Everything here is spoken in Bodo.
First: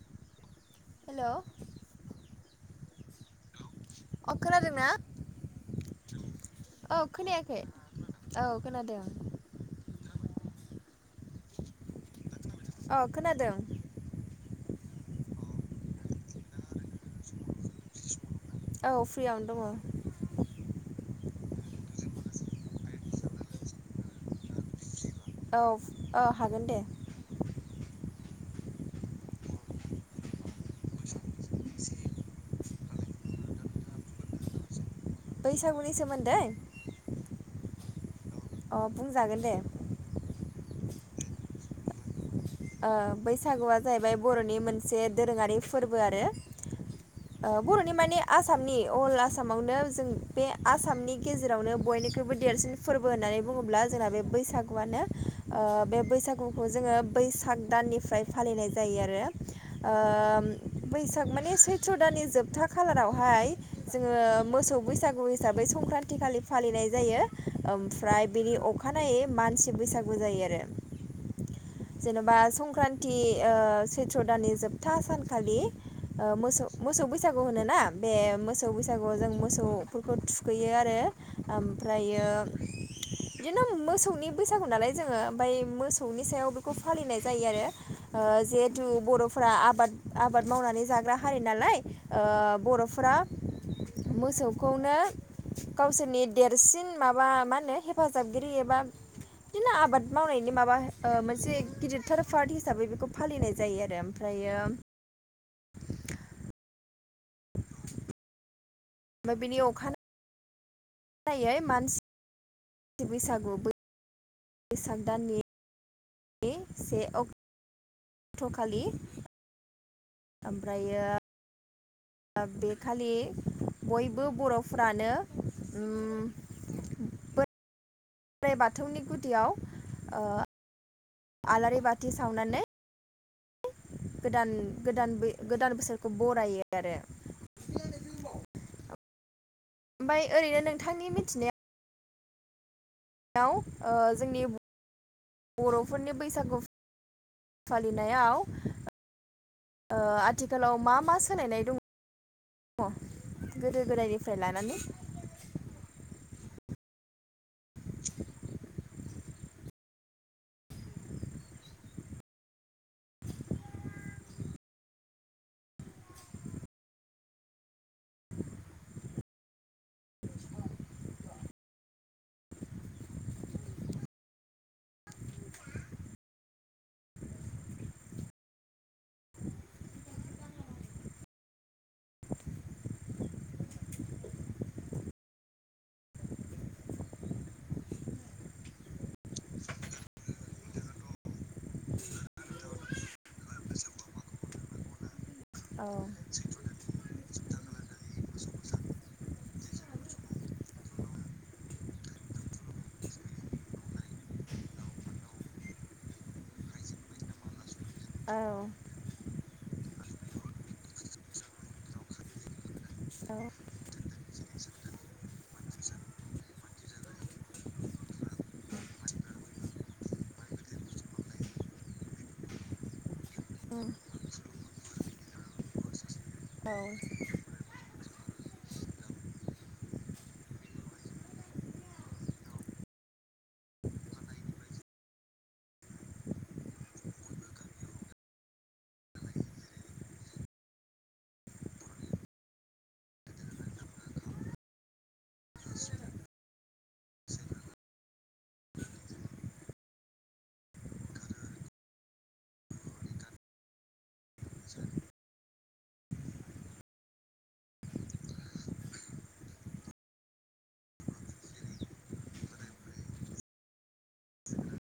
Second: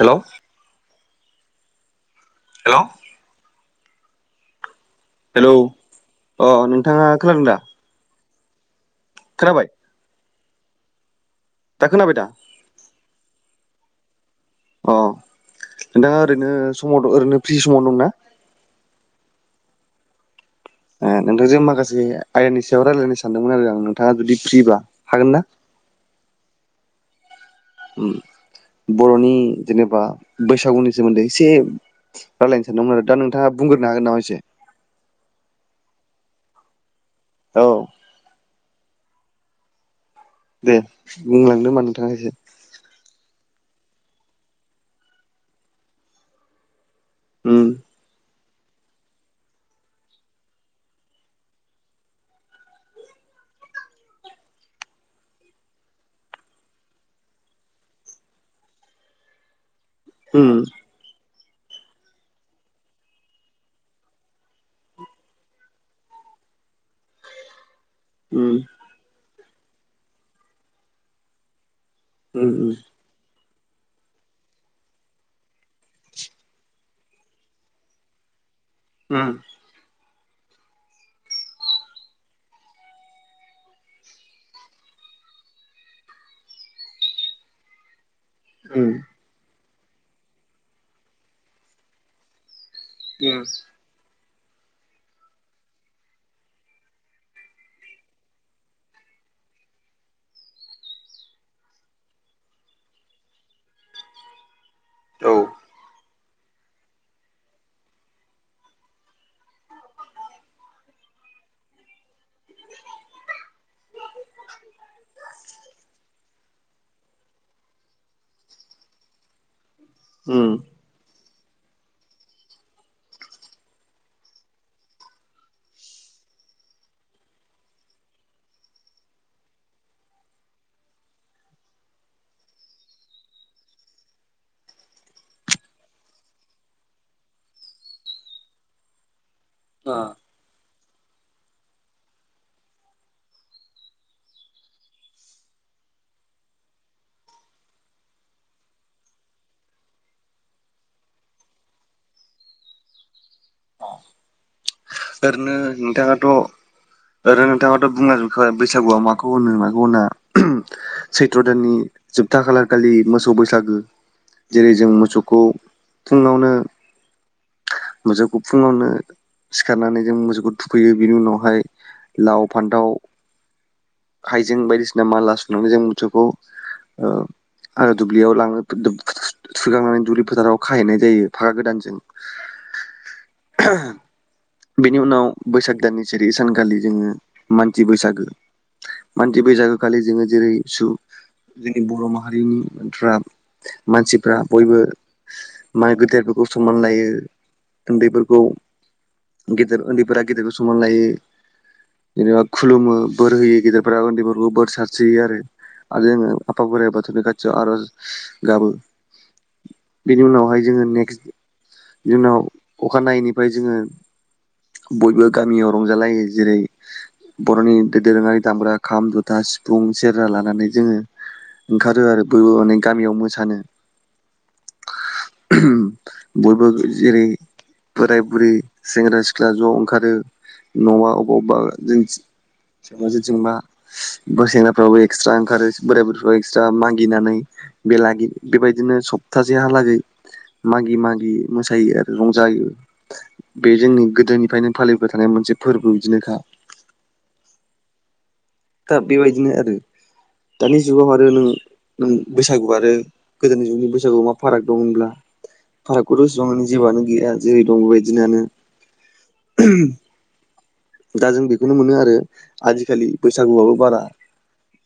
हेल' हेलौ हेलौ अ खोनादों ना? हेलौ अ नोंथाङा खोनादों खोनायाखै दा? औ खोनादों। खोनाबाय दा खोनाबाय दा औ खोनादों। अ नोंथाङा ओरैनो समाव ओरैनो फ्रि समाव दंना? औ फ्रियावनो दङ। नोंथांजों माखासे आयेननि सायाव रायजलायनो सानदोंमोन आरो आं नोंथाङा जुदि फ्रिबा हागोन ना? औ औ हागोन दे बर'नि जेनेबा बैसागुनि सोमोन्दै एसे रायलायनोानदों आरो दा नोंथाङा बुंग्रो हागोन नामा एसे। बैसागुनि सोमोन्दै औ अ बुंजागोन दे। दे बुंलांदो होमबा नोंथाङा एसे। बैसागुआ जाहैबाय बर'नि मोनसे दोरोङारि फोरबो आरो। आ उम बर'नि माने आसामनि अल आसामावनो जों बे आसामनि गेजेरावनो बयनिख्रुइबो देरसिन फोरबो होननानै बुङोब्ला जोंना बे बैसागुआनो बे बैसागुखौ जोङो बैसाग दाननिफ्राय फालिनाय जायो आरो उम ओ बैसाग माने सैथ्र' दाननि जोबथा खालारावहाय जोङो मोसौ बैसागु हिसाबै संक्रान्त थिखालि फालिनाय जायो ओमफ्राय उम बिनि अखानायै मानसि बैसागु जायो आरो जेन'बा उम संक्रान्ति सैथ्र' दाननि जोबथा सानखालि मोसौ मोसौ बैसागु होनोना बे मोसौ बैसागुआव उम जों मोसौ फोरखौ थुखैयो आरो ओमफ्रायो बिदिनो मोसौनि बैसागु नालाय जोङो ओमफ्राय मोसौनि सायाव खौ फालिनाय जायो आरो उम जिहेथु बर'फोरा आबाद आबाद मावनानै जाग्रा हारि नालाय बर'फोरा उम मोसौखौनो गावसोरनि देरसिन माबा मा होनो हेफाजाबगिरि एबा बिदिनो आबाद मावनायनि माबा मोनसे ए गिदिरथार पार्ट हिसाबै बेखौ फालिनाय जायो आरो ओमफ्रायो औ [unintelligible] ओमफ्राय बिनि अखा नायै मानसि बैसागु बै बैसाग दाननि से अक्ट' 'खालि उम ओमफ्रायो बेखालि बयबो बर'फोरानो बोराइ बाथौनि गुदियाव आलारि बाथि सावनानै गोदान गोदान गोदान बोसोरखौ बरायो आरो ओ ओमफ्राय ओरैनो नोंथांनि मिथिनायाव जोंनि बर'फोरनि बैसागु फालिनायाव आथिखालाव मा मा सोलायनाय दं गोदो गोदायनिफ्राय लानानै ओरैनो नोंथाङाथ' ओरैनो नोंथाङाथ' बुंलांजोबखाबाय बैसागुआ मा माखौ होनो माखौ होना सैथ्र दाननि जोबथा खालारखालि मोसौ बैसागो जेरै जों मोसौखौ फुंङावनो मोसौखौ फुङावनो सिखारनानै जों मोसौखौ थुखैयो बिनि उनावहाय लाव फानथाव हाइजें बायदिसिना माला सुनानै जों मोसौखौ ओ आरो दुब्लियाव लाङो थुखैखांनानै दुब्लि फोथाराव खाहैनाय जायो फागा गोदानजों [inaudible] [unintelligible] बेनि उनाव बैसाग दाननि से‌ सानखालि जोङो मानसि बैसागो मानसि बैसागोखालि जोङो जेरै सुबुं जोंनि बर' माहारिनि मानसिफ्रा बयबो औ माइ गेदेरफोरखौ सनमान लायो उनदैफोरखौ ओ गेदेर उन्दैफोरा गेदिरखौ समान लायो जेनेबा खुलुमो बोर होयो गेदेरफ्रा उन्दैफोरखौ बोर सारस्रियो आरो आरो आफा बोराय बाथौनि खाथि आरो आर औ गाबो औ बेनि उनावहाय जोङो नेक्स्ट जुनाव अखानायैनिफ्राय जोङो बयबो गामियाव रंजालायो जेरै बर'नि दोरोङारि दामग्रा खाम, जथा, सिफुं, सेराजा लानानै जोङो ओंखारो आरो बयबो माने गामियाव मोसानो बयबो औ जेरै बोराय-बुरै सेंग्रा सिख्ला ज' ओंखारो न' अबावबा जों जेंजोंबा सेंग्राफ्राबो एक्सट्रा ओंखारो बोराय बुरैफ्राव एक्सट्रा मागिनानै बेलागि बेबायदिनो सप्तासेहालागै मागि मागि मोसायो आरो रंजायो। बे जोंनि गोदोनिफ्रायनो फालिबाय थानाय मोनसे फोरबो बिदिनोखा दा बेबादिनो आरो दानि जुगाव आरो नों नों बैसागु आरो गोदोनि जुगनि बैसागुआव मा फाराग दं होनब्लानो फारागखौथ'बांनो जेबोआनो गैया जेरै दं बेबादियानो दा जों बेखौनो मोनो आरो आजिखालि बैसागुआबो बारानो [inaudible]